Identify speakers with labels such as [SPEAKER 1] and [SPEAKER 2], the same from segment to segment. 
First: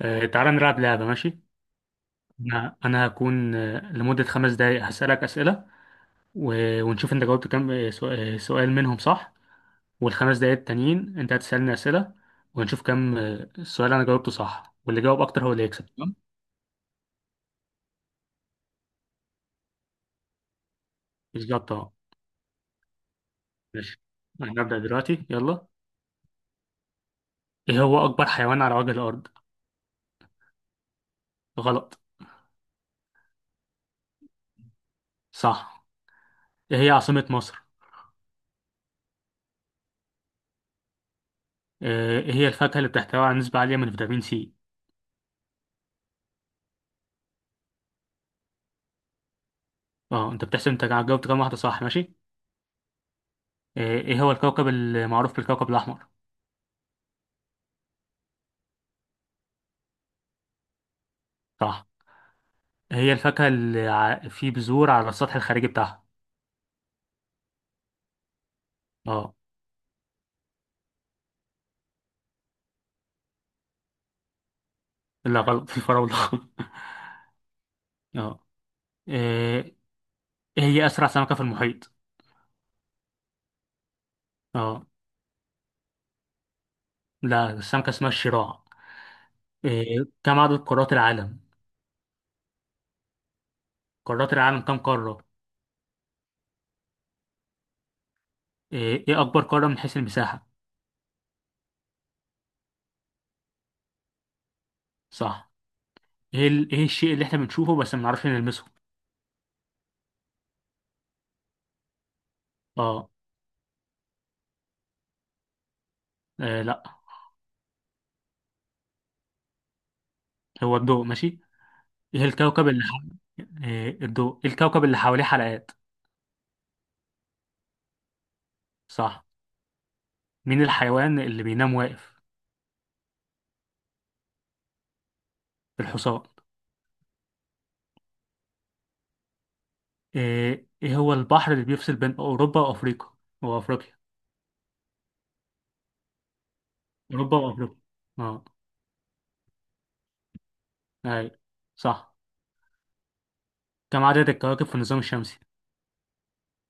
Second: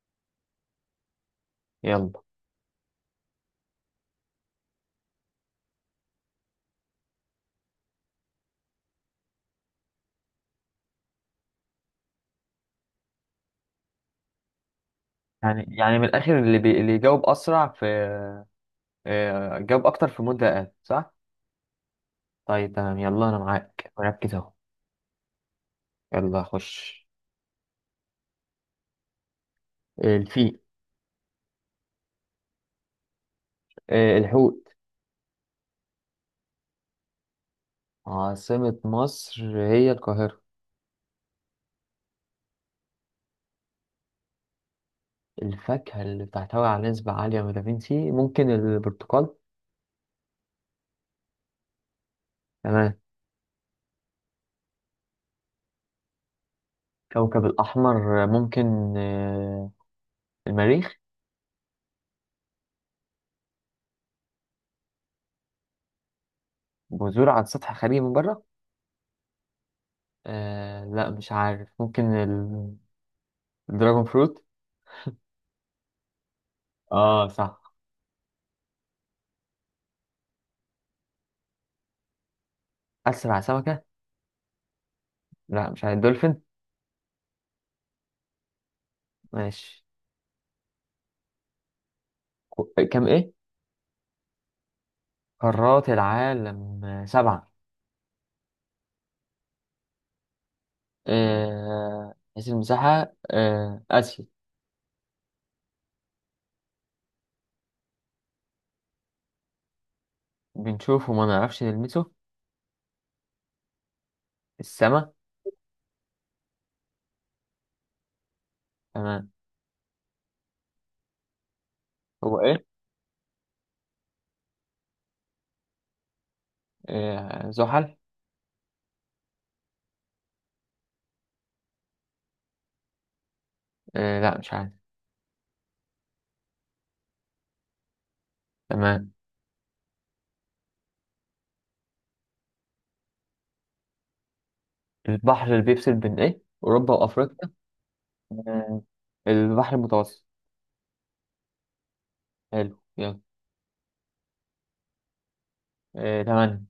[SPEAKER 1] تعالى نلعب لعبة. ماشي.
[SPEAKER 2] يلا.
[SPEAKER 1] أنا هكون لمدة 5 دقايق هسألك أسئلة، و- ونشوف أنت جاوبت كام سؤال منهم صح. والخمس دقايق التانيين أنت هتسألني أسئلة، ونشوف كام السؤال أنا جاوبته صح، واللي جاوب أكتر هو اللي
[SPEAKER 2] يعني
[SPEAKER 1] يكسب.
[SPEAKER 2] يعني من
[SPEAKER 1] تمام؟
[SPEAKER 2] الاخر اللي يجاوب اسرع في جاوب اكتر في مدة اقل صح.
[SPEAKER 1] بالظبط أه.
[SPEAKER 2] طيب تمام، يلا انا معاك
[SPEAKER 1] ماشي.
[SPEAKER 2] مركز اهو.
[SPEAKER 1] أنا هبدأ دلوقتي يلا.
[SPEAKER 2] يلا خش.
[SPEAKER 1] إيه هو أكبر حيوان على وجه الأرض؟
[SPEAKER 2] الفيل.
[SPEAKER 1] غلط.
[SPEAKER 2] الحوت.
[SPEAKER 1] صح. إيه هي عاصمة مصر؟
[SPEAKER 2] عاصمة مصر هي القاهرة.
[SPEAKER 1] إيه هي الفاكهة اللي بتحتوي على نسبة عالية من فيتامين سي؟
[SPEAKER 2] الفاكهة اللي بتحتوي على نسبة عالية من فيتامين سي ممكن البرتقال.
[SPEAKER 1] أه، أنت بتحسب أنت جاوبت كام واحدة صح ماشي؟
[SPEAKER 2] تمام.
[SPEAKER 1] ايه هو الكوكب المعروف بالكوكب الاحمر؟
[SPEAKER 2] كوكب الأحمر، ممكن المريخ.
[SPEAKER 1] صح. هي الفاكهة اللي في بذور على السطح الخارجي بتاعها.
[SPEAKER 2] بذور على سطح خالي من بره.
[SPEAKER 1] اه.
[SPEAKER 2] آه لا مش عارف، ممكن الدراجون فروت.
[SPEAKER 1] لا غلط، الفراولة.
[SPEAKER 2] اه صح.
[SPEAKER 1] اه. إيه هي أسرع سمكة في المحيط؟
[SPEAKER 2] أسرع سمكة.
[SPEAKER 1] اه.
[SPEAKER 2] لا مش عارف، دولفين.
[SPEAKER 1] لا، السمكة اسمها الشراع.
[SPEAKER 2] ماشي.
[SPEAKER 1] إيه، كم عدد قارات العالم؟
[SPEAKER 2] كام ايه؟
[SPEAKER 1] قارات العالم كم قارة؟
[SPEAKER 2] قارات العالم سبعة.
[SPEAKER 1] إيه إيه أكبر قارة من حيث المساحة؟
[SPEAKER 2] حيث المساحة آسيا.
[SPEAKER 1] صح. إيه إيه الشيء اللي إحنا بنشوفه بس ما بنعرفش نلمسه؟
[SPEAKER 2] بنشوفه وما نعرفش نلمسه.
[SPEAKER 1] اه.
[SPEAKER 2] السما.
[SPEAKER 1] إيه لا،
[SPEAKER 2] تمام.
[SPEAKER 1] هو الضوء. ماشي. إيه
[SPEAKER 2] هو ايه؟
[SPEAKER 1] الكوكب اللي إيه الضوء، إيه الكوكب اللي حواليه حلقات؟
[SPEAKER 2] زحل.
[SPEAKER 1] صح. مين الحيوان اللي بينام واقف؟
[SPEAKER 2] لا مش عارف.
[SPEAKER 1] الحصان.
[SPEAKER 2] تمام.
[SPEAKER 1] إيه إيه هو البحر اللي بيفصل بين أوروبا وأفريقيا وأفريقيا،
[SPEAKER 2] البحر اللي بيفصل بين ايه أوروبا
[SPEAKER 1] أوروبا
[SPEAKER 2] وأفريقيا.
[SPEAKER 1] وأفريقيا، أه،
[SPEAKER 2] آه، البحر المتوسط.
[SPEAKER 1] أي، صح.
[SPEAKER 2] حلو يلا.
[SPEAKER 1] كم عدد الكواكب في النظام الشمسي؟
[SPEAKER 2] تمام.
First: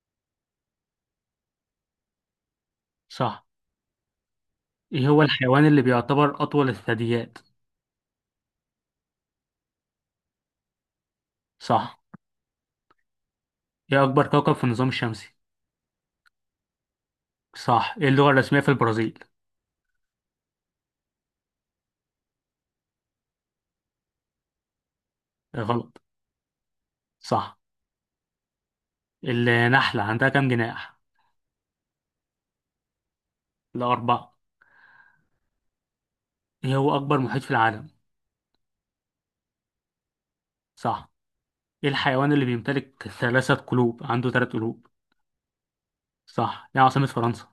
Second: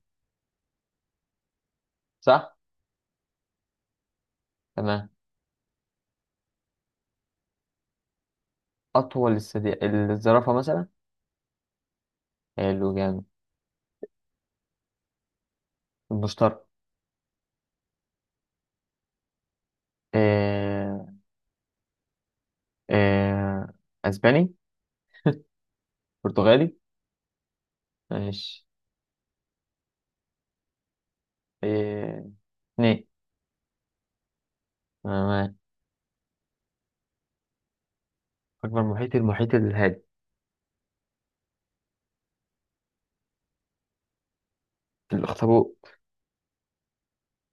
[SPEAKER 2] صح.
[SPEAKER 1] صح.
[SPEAKER 2] تمام.
[SPEAKER 1] إيه هو الحيوان اللي بيعتبر أطول الثدييات؟
[SPEAKER 2] أطول الثدي، الزرافة مثلا.
[SPEAKER 1] صح.
[SPEAKER 2] حلو جامد.
[SPEAKER 1] إيه أكبر كوكب في النظام الشمسي؟
[SPEAKER 2] المشترك.
[SPEAKER 1] صح. إيه اللغة الرسمية في البرازيل؟
[SPEAKER 2] آه، آه، أسباني.
[SPEAKER 1] إيه غلط.
[SPEAKER 2] برتغالي.
[SPEAKER 1] صح.
[SPEAKER 2] ماشي.
[SPEAKER 1] النحلة عندها كم جناح؟
[SPEAKER 2] إيه. اتنين.
[SPEAKER 1] لا أربعة.
[SPEAKER 2] أنا معاك.
[SPEAKER 1] إيه هو أكبر محيط في العالم؟
[SPEAKER 2] أكبر محيط المحيط الهادي.
[SPEAKER 1] صح. إيه الحيوان اللي بيمتلك ثلاثة قلوب عنده ثلاث قلوب؟
[SPEAKER 2] الأخطبوط.
[SPEAKER 1] صح. إيه عاصمة فرنسا؟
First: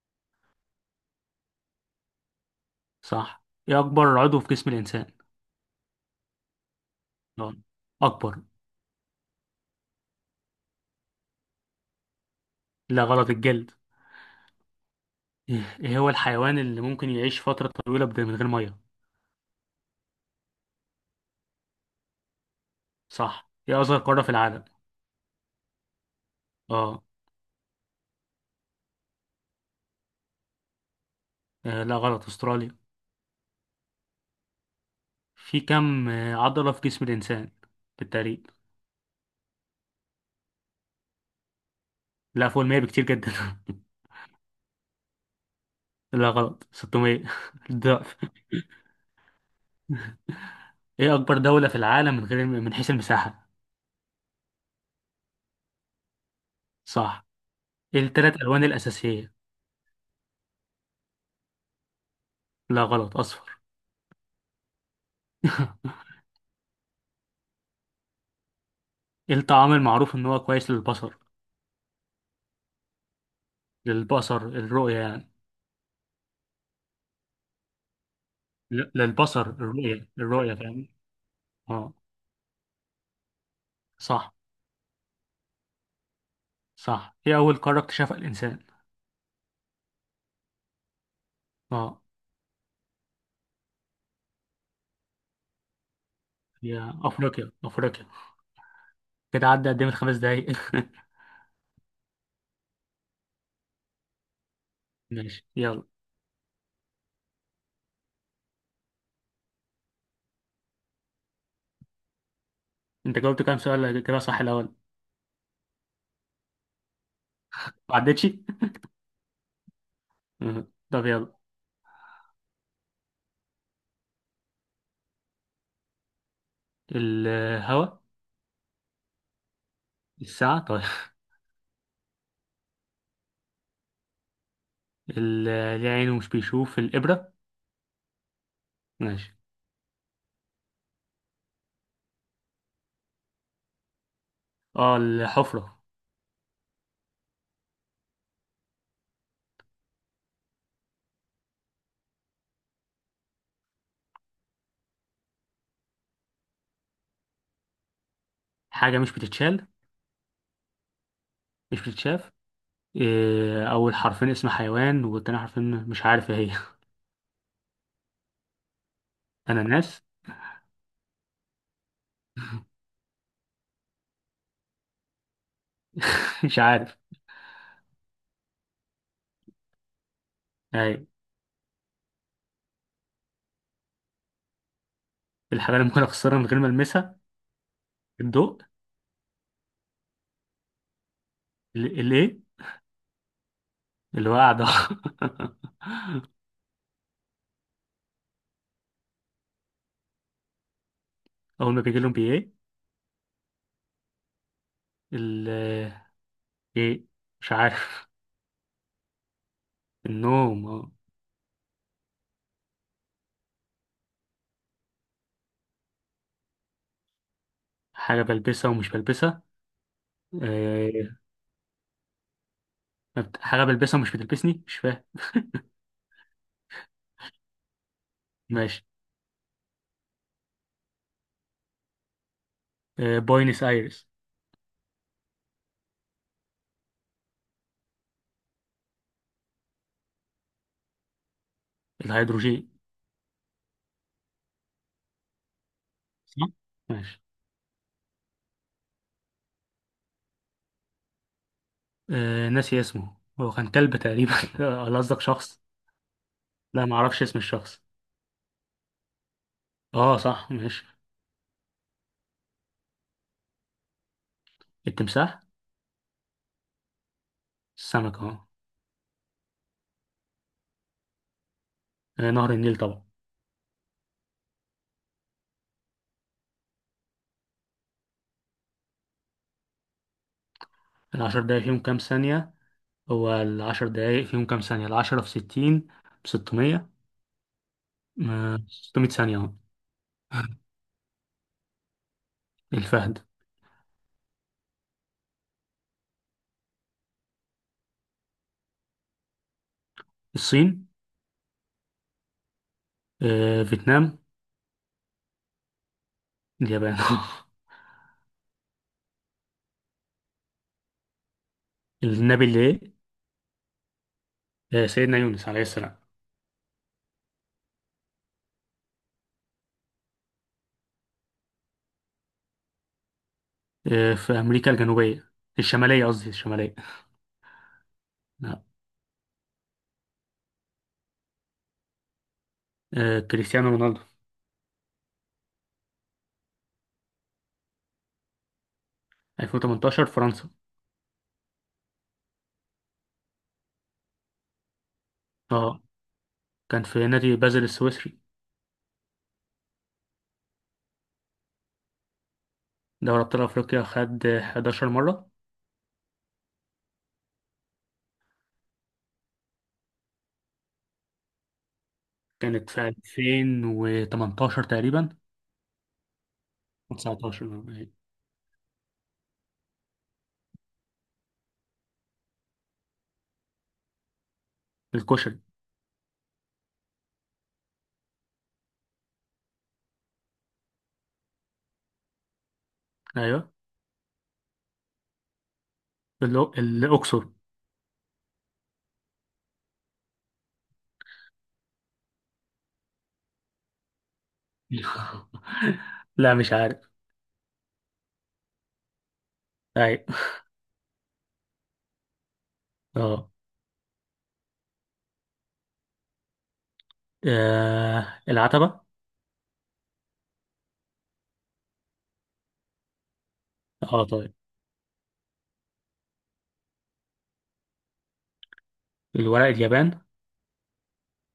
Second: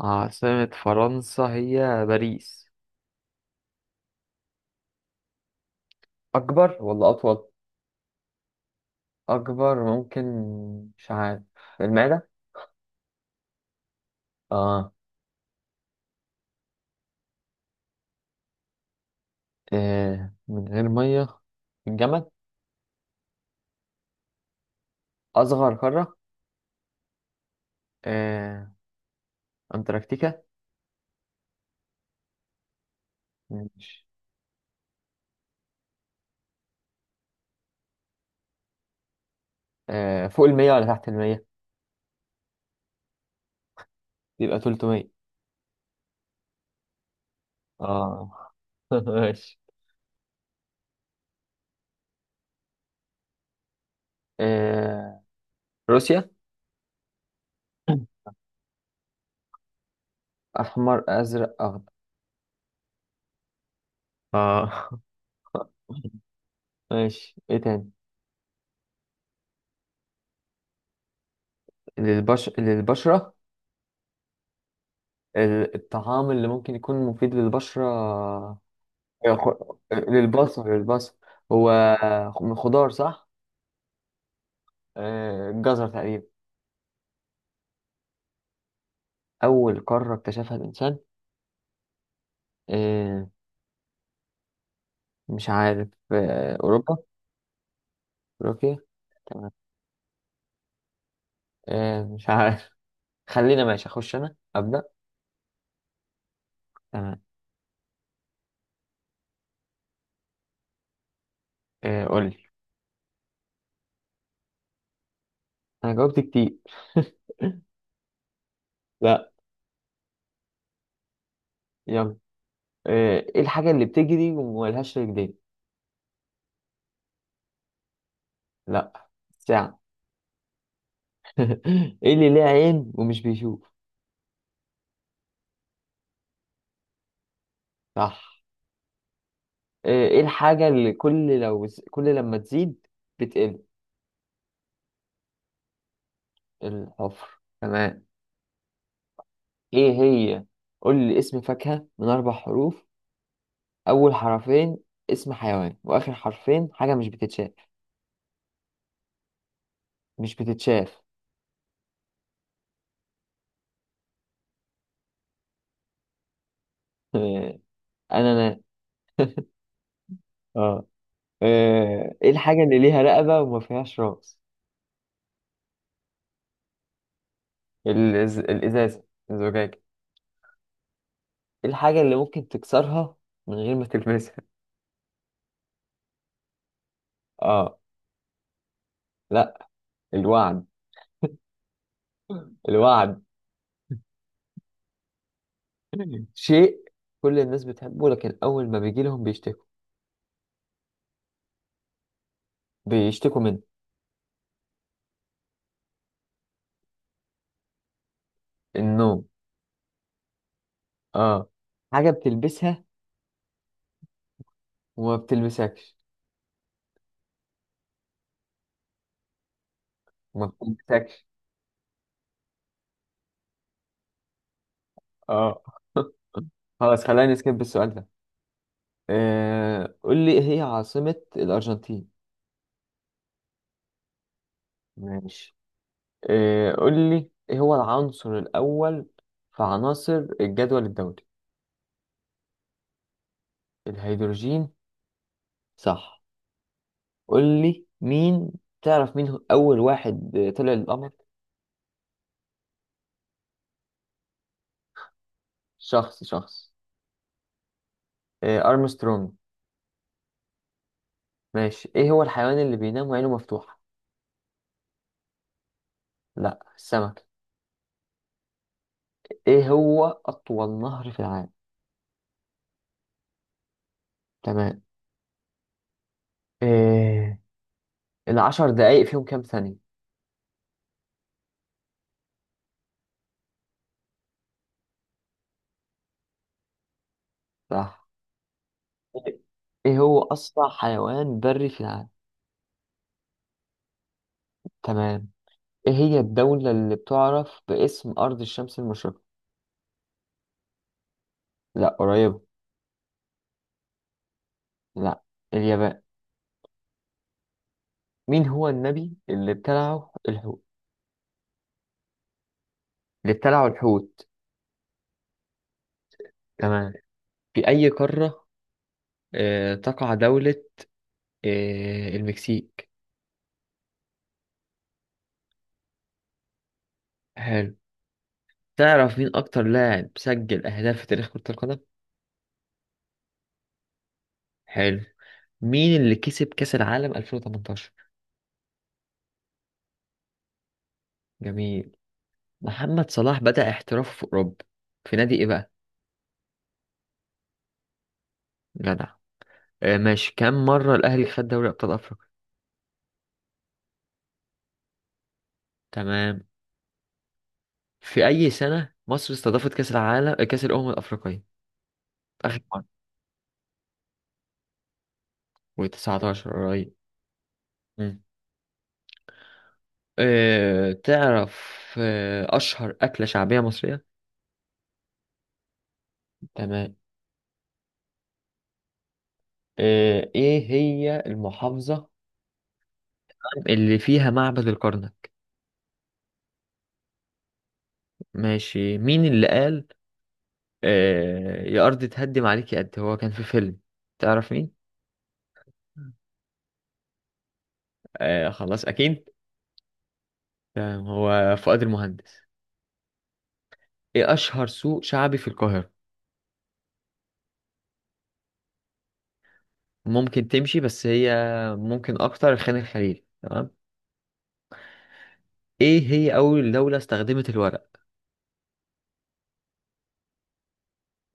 [SPEAKER 2] عاصمة فرنسا هي باريس.
[SPEAKER 1] صح. إيه أكبر عضو في جسم الإنسان؟
[SPEAKER 2] أكبر ولا أطول؟
[SPEAKER 1] نعم. أكبر.
[SPEAKER 2] أكبر ممكن. مش عارف. المعدة؟
[SPEAKER 1] لا غلط، الجلد.
[SPEAKER 2] آه.
[SPEAKER 1] إيه إيه هو الحيوان اللي ممكن يعيش فترة طويلة من غير مية؟
[SPEAKER 2] من غير مية، الجمل.
[SPEAKER 1] صح. إيه أصغر قارة في العالم؟
[SPEAKER 2] أصغر قارة.
[SPEAKER 1] آه.
[SPEAKER 2] إيه. أنتاركتيكا.
[SPEAKER 1] لا غلط، أستراليا.
[SPEAKER 2] ماشي.
[SPEAKER 1] في كم عضلة في جسم الإنسان بالتقريب؟
[SPEAKER 2] فوق المية ولا تحت المية؟
[SPEAKER 1] لا فوق المية بكتير جدا.
[SPEAKER 2] يبقى تلتمية.
[SPEAKER 1] لا غلط 600. الضعف.
[SPEAKER 2] آه ماشي.
[SPEAKER 1] إيه أكبر دولة في العالم من غير من حيث المساحة؟
[SPEAKER 2] إيه. روسيا.
[SPEAKER 1] صح. إيه التلات ألوان الأساسية؟
[SPEAKER 2] أحمر أزرق أخضر.
[SPEAKER 1] لا غلط أصفر.
[SPEAKER 2] آه ماشي ايه تاني؟
[SPEAKER 1] إيه الطعام المعروف إن هو كويس للبصر؟
[SPEAKER 2] للبشرة.
[SPEAKER 1] للبصر الرؤية يعني.
[SPEAKER 2] الطعام اللي ممكن يكون مفيد للبشرة. آه،
[SPEAKER 1] للبصر
[SPEAKER 2] خ-
[SPEAKER 1] الرؤية الرؤية
[SPEAKER 2] للبصر،
[SPEAKER 1] فاهم.
[SPEAKER 2] للبصر هو.
[SPEAKER 1] اه.
[SPEAKER 2] من خضار صح؟
[SPEAKER 1] صح.
[SPEAKER 2] الجزر تقريبا.
[SPEAKER 1] صح. هي أول قارة اكتشفها الإنسان؟
[SPEAKER 2] أول قارة اكتشفها الإنسان،
[SPEAKER 1] اه.
[SPEAKER 2] آه، مش عارف،
[SPEAKER 1] هي
[SPEAKER 2] أوروبا.
[SPEAKER 1] أفريقيا أفريقيا.
[SPEAKER 2] أوروبيا.
[SPEAKER 1] كده
[SPEAKER 2] تمام.
[SPEAKER 1] عدى قدام الـ5 دقايق.
[SPEAKER 2] مش عارف. خلينا ماشي، أخش أنا أبدأ.
[SPEAKER 1] ماشي يلا.
[SPEAKER 2] تمام. قولي.
[SPEAKER 1] أنت جاوبت كام سؤال كده صح الأول؟
[SPEAKER 2] أنا جاوبت كتير.
[SPEAKER 1] ما عدتش؟
[SPEAKER 2] لا.
[SPEAKER 1] آه. طب يلا.
[SPEAKER 2] يلا. إيه الحاجة اللي بتجري وملهاش رجلين؟
[SPEAKER 1] الهواء.
[SPEAKER 2] لا. ساعة.
[SPEAKER 1] الساعة طيب.
[SPEAKER 2] ايه اللي ليه عين ومش بيشوف؟
[SPEAKER 1] اللي عينه مش بيشوف الإبرة.
[SPEAKER 2] صح.
[SPEAKER 1] ماشي.
[SPEAKER 2] ايه الحاجة اللي كل لما تزيد بتقل؟
[SPEAKER 1] اه الحفرة.
[SPEAKER 2] الحفر تمام. ايه هي؟ قول لي اسم فاكهة من اربع حروف، اول حرفين اسم حيوان، واخر حرفين حاجة مش بتتشاف.
[SPEAKER 1] حاجة مش بتتشال.
[SPEAKER 2] مش بتتشاف.
[SPEAKER 1] مش بتتشاف. إيه، أول حرفين اسم حيوان والتاني حرفين مش عارف ايه هي.
[SPEAKER 2] انا انا.
[SPEAKER 1] أناناس.
[SPEAKER 2] اه. ايه الحاجة اللي ليها رقبة وما فيهاش راس؟
[SPEAKER 1] مش عارف.
[SPEAKER 2] الازازة، الزجاجة.
[SPEAKER 1] أيوة.
[SPEAKER 2] ايه الحاجة اللي ممكن تكسرها من غير ما تلمسها؟
[SPEAKER 1] الحاجة اللي ممكن أخسرها من غير ما ألمسها؟
[SPEAKER 2] اه.
[SPEAKER 1] الضوء.
[SPEAKER 2] لا. الوعد.
[SPEAKER 1] الايه؟
[SPEAKER 2] الوعد.
[SPEAKER 1] الوعد.
[SPEAKER 2] شيء كل الناس بتحبه لكن أول ما بيجي لهم بيشتكوا.
[SPEAKER 1] اول ما بيجي لهم بايه؟
[SPEAKER 2] بيشتكوا منه.
[SPEAKER 1] ال ايه مش عارف.
[SPEAKER 2] النوم.
[SPEAKER 1] النوم آه.
[SPEAKER 2] اه. حاجة بتلبسها وما بتلبسكش.
[SPEAKER 1] حاجه بلبسها ومش بلبسها.
[SPEAKER 2] وما
[SPEAKER 1] آه،
[SPEAKER 2] بتلبسكش.
[SPEAKER 1] ما حاجه بلبسها ومش بتلبسني مش فاهم.
[SPEAKER 2] اه. خلاص خلينا نسكيب السؤال ده.
[SPEAKER 1] ماشي.
[SPEAKER 2] آه قول لي إيه هي عاصمة الأرجنتين؟
[SPEAKER 1] بوينس ايرس.
[SPEAKER 2] ماشي. آه قول لي إيه هو العنصر الأول في عناصر الجدول الدوري؟
[SPEAKER 1] الهيدروجين.
[SPEAKER 2] الهيدروجين، صح.
[SPEAKER 1] صح. ماشي.
[SPEAKER 2] قول لي مين، تعرف مين هو أول واحد طلع للقمر؟
[SPEAKER 1] ناسي اسمه، هو كان كلب تقريبا. ولا قصدك شخص؟
[SPEAKER 2] شخص، شخص.
[SPEAKER 1] لا ما اعرفش اسم الشخص.
[SPEAKER 2] آه أرمسترونج.
[SPEAKER 1] اه صح ماشي.
[SPEAKER 2] ماشي. ايه هو الحيوان اللي بينام وعينه مفتوحة؟
[SPEAKER 1] التمساح.
[SPEAKER 2] لا السمك.
[SPEAKER 1] السمك اه.
[SPEAKER 2] ايه هو اطول نهر في العالم؟
[SPEAKER 1] نهر النيل طبعا.
[SPEAKER 2] تمام. إيه العشر دقايق فيهم كام ثانية؟
[SPEAKER 1] العشر دقايق فيهم كام ثانيه؟ هو 10 دقايق فيهم كام ثانية؟ 10 في 60 بـ600.
[SPEAKER 2] صح.
[SPEAKER 1] 600 ثانية أهو.
[SPEAKER 2] ايه هو اسرع حيوان بري في العالم؟
[SPEAKER 1] الفهد.
[SPEAKER 2] تمام. ايه هي الدولة اللي بتعرف باسم ارض الشمس المشرقة؟
[SPEAKER 1] الصين.
[SPEAKER 2] لا قريبة.
[SPEAKER 1] فيتنام.
[SPEAKER 2] لا. اليابان.
[SPEAKER 1] اليابان.
[SPEAKER 2] مين هو النبي اللي ابتلعه الحوت؟
[SPEAKER 1] النبي اللي إيه؟
[SPEAKER 2] اللي ابتلعه الحوت.
[SPEAKER 1] سيدنا يونس عليه السلام.
[SPEAKER 2] تمام. في اي قارة آه تقع دولة آه المكسيك؟
[SPEAKER 1] في أمريكا الجنوبية. الشمالية قصدي الشمالية.
[SPEAKER 2] حلو.
[SPEAKER 1] لا.
[SPEAKER 2] تعرف مين أكتر لاعب سجل أهداف في تاريخ كرة القدم؟
[SPEAKER 1] كريستيانو رونالدو.
[SPEAKER 2] حلو. مين اللي كسب كأس العالم 2018؟
[SPEAKER 1] 2018 فرنسا.
[SPEAKER 2] جميل. محمد صلاح بدأ احترافه في أوروبا، في نادي إيه بقى؟
[SPEAKER 1] اه كان في نادي بازل السويسري.
[SPEAKER 2] جدع. آه ماشي، كم مرة الأهلي خد دوري أبطال أفريقيا؟
[SPEAKER 1] دوري أبطال أفريقيا خد 11 مرة.
[SPEAKER 2] تمام. في أي سنة مصر استضافت كأس العالم، كأس الأمم الأفريقية؟ آخر
[SPEAKER 1] كانت
[SPEAKER 2] مرة،
[SPEAKER 1] في 2018 تقريبا.
[SPEAKER 2] و19 قريب.
[SPEAKER 1] و19.
[SPEAKER 2] مم. آه تعرف أشهر أكلة شعبية مصرية؟
[SPEAKER 1] الكشري.
[SPEAKER 2] تمام. آه إيه هي المحافظة
[SPEAKER 1] ايوه.
[SPEAKER 2] اللي فيها معبد الكرنك؟
[SPEAKER 1] الأقصر.
[SPEAKER 2] ماشي. مين اللي قال يا أرض تهدم عليك يا قد؟ هو كان في فيلم، تعرف مين؟
[SPEAKER 1] لا مش عارف.
[SPEAKER 2] آه خلاص أكيد.
[SPEAKER 1] أيوة.
[SPEAKER 2] تمام، هو فؤاد المهندس.
[SPEAKER 1] أه.
[SPEAKER 2] إيه أشهر سوق شعبي في القاهرة؟
[SPEAKER 1] العتبة.
[SPEAKER 2] ممكن تمشي بس هي، ممكن أكتر خان الخليل. تمام.
[SPEAKER 1] أه طيب.
[SPEAKER 2] إيه هي أول دولة استخدمت الورق؟
[SPEAKER 1] الورق، اليابان.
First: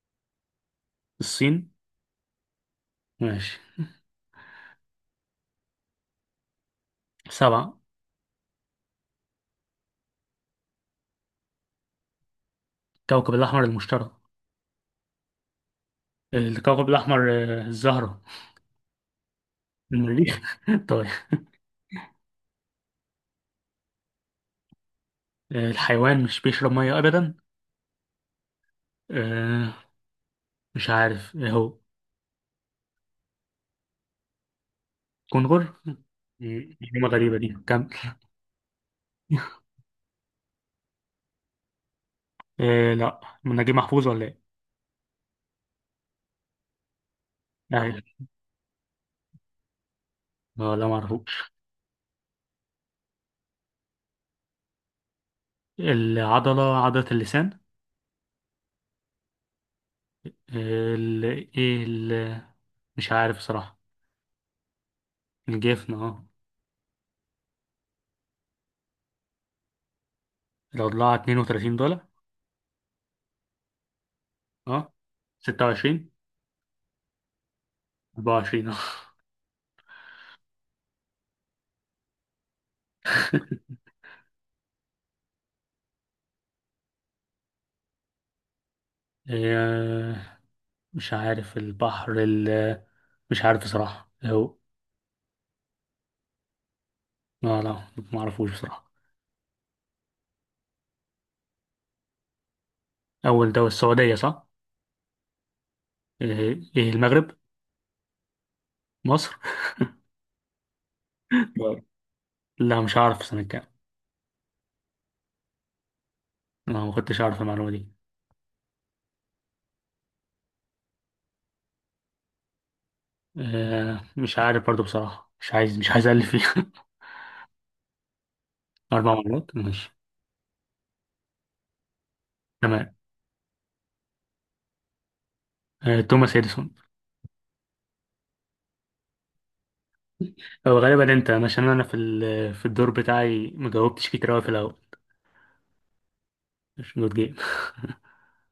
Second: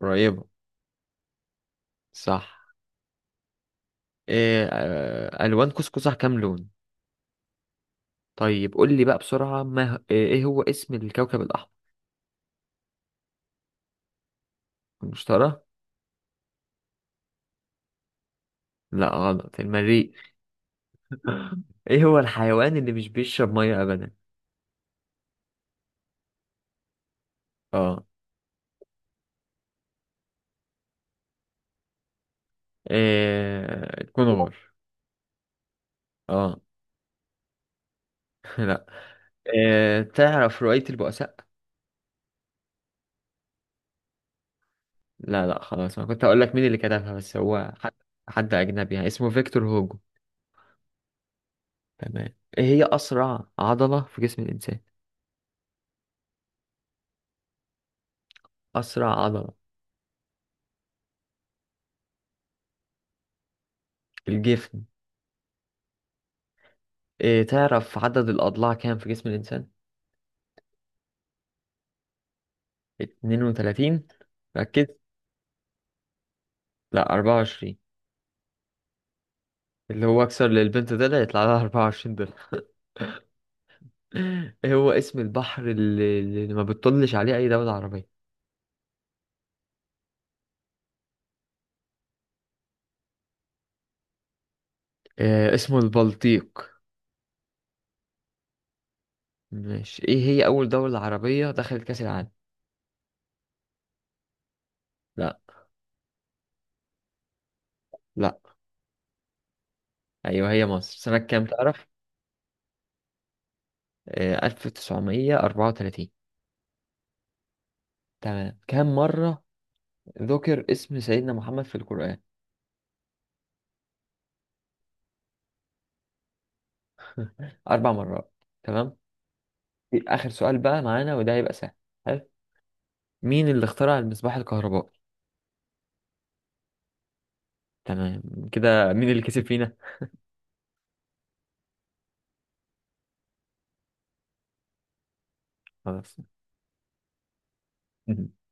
[SPEAKER 2] قريبة.
[SPEAKER 1] الصين.
[SPEAKER 2] صح.
[SPEAKER 1] ماشي.
[SPEAKER 2] إيه آه ألوان قوس قزح كام لون؟
[SPEAKER 1] سبعة.
[SPEAKER 2] طيب قول لي بقى بسرعة ما إيه هو اسم الكوكب الأحمر؟
[SPEAKER 1] الكوكب الأحمر المشتري.
[SPEAKER 2] المشتري.
[SPEAKER 1] الكوكب الأحمر الزهرة.
[SPEAKER 2] لا غلط، المريخ.
[SPEAKER 1] المريخ. طيب.
[SPEAKER 2] ايه هو الحيوان اللي مش بيشرب ميه ابدا؟
[SPEAKER 1] الحيوان مش بيشرب مية أبدا.
[SPEAKER 2] اه.
[SPEAKER 1] آه، مش عارف إيه هو.
[SPEAKER 2] كنغر.
[SPEAKER 1] كنغر.
[SPEAKER 2] اه.
[SPEAKER 1] معلومة غريبة دي كمل.
[SPEAKER 2] لا. تعرف رواية البؤساء؟
[SPEAKER 1] لا، من نجيب محفوظ ولا إيه؟
[SPEAKER 2] لا لا خلاص، انا كنت اقول لك مين اللي كتبها، بس هو حد،
[SPEAKER 1] أيوة.
[SPEAKER 2] حد اجنبي يعني، اسمه فيكتور هوجو.
[SPEAKER 1] أه لا معرفوش.
[SPEAKER 2] تمام. ايه هي اسرع عضلة في جسم الانسان؟
[SPEAKER 1] العضلة عضلة اللسان.
[SPEAKER 2] اسرع عضلة.
[SPEAKER 1] ال ايه ال مش عارف صراحة.
[SPEAKER 2] الجفن.
[SPEAKER 1] الجفن اه.
[SPEAKER 2] تعرف عدد الاضلاع كام في جسم الانسان؟
[SPEAKER 1] الأضلاع $32.
[SPEAKER 2] 32، ركز.
[SPEAKER 1] اه. 26.
[SPEAKER 2] لا 24.
[SPEAKER 1] 24 اه.
[SPEAKER 2] اللي هو اكثر للبنت، ده اللي يطلع لها 24. هو اسم البحر اللي ما بتطلش عليه أي دولة عربية؟
[SPEAKER 1] آه، مش عارف. البحر ال مش عارف بصراحة هو.
[SPEAKER 2] آه اسمه البلطيق.
[SPEAKER 1] لا لا. ما اعرفوش بصراحة.
[SPEAKER 2] ماشي. إيه هي أول دولة عربية دخلت كأس العالم؟
[SPEAKER 1] أول دولة السعودية صح؟
[SPEAKER 2] لا.
[SPEAKER 1] إيه إيه المغرب؟
[SPEAKER 2] لا.
[SPEAKER 1] مصر؟
[SPEAKER 2] أيوه هي مصر، سنة كام
[SPEAKER 1] لا
[SPEAKER 2] تعرف؟
[SPEAKER 1] لا مش عارف سنة كام.
[SPEAKER 2] آه 1934.
[SPEAKER 1] أنا ما كنتش أعرف المعلومة دي.
[SPEAKER 2] تمام. كم مرة ذكر اسم سيدنا محمد في القرآن؟
[SPEAKER 1] آه مش عارف برضو بصراحة. مش عايز ألف فيها.
[SPEAKER 2] أربع مرات. تمام.
[SPEAKER 1] أربع مرات ماشي.
[SPEAKER 2] آخر سؤال بقى معانا، وده هيبقى سهل. حلو.
[SPEAKER 1] تمام.
[SPEAKER 2] مين اللي اخترع المصباح الكهربائي؟
[SPEAKER 1] آه توماس إديسون.
[SPEAKER 2] تمام. كده مين اللي كسب فينا؟
[SPEAKER 1] هو غالبا انت، عشان انا في في الدور بتاعي مجاوبتش كتير اوي في الاول.
[SPEAKER 2] خلاص.
[SPEAKER 1] مش جود جيم.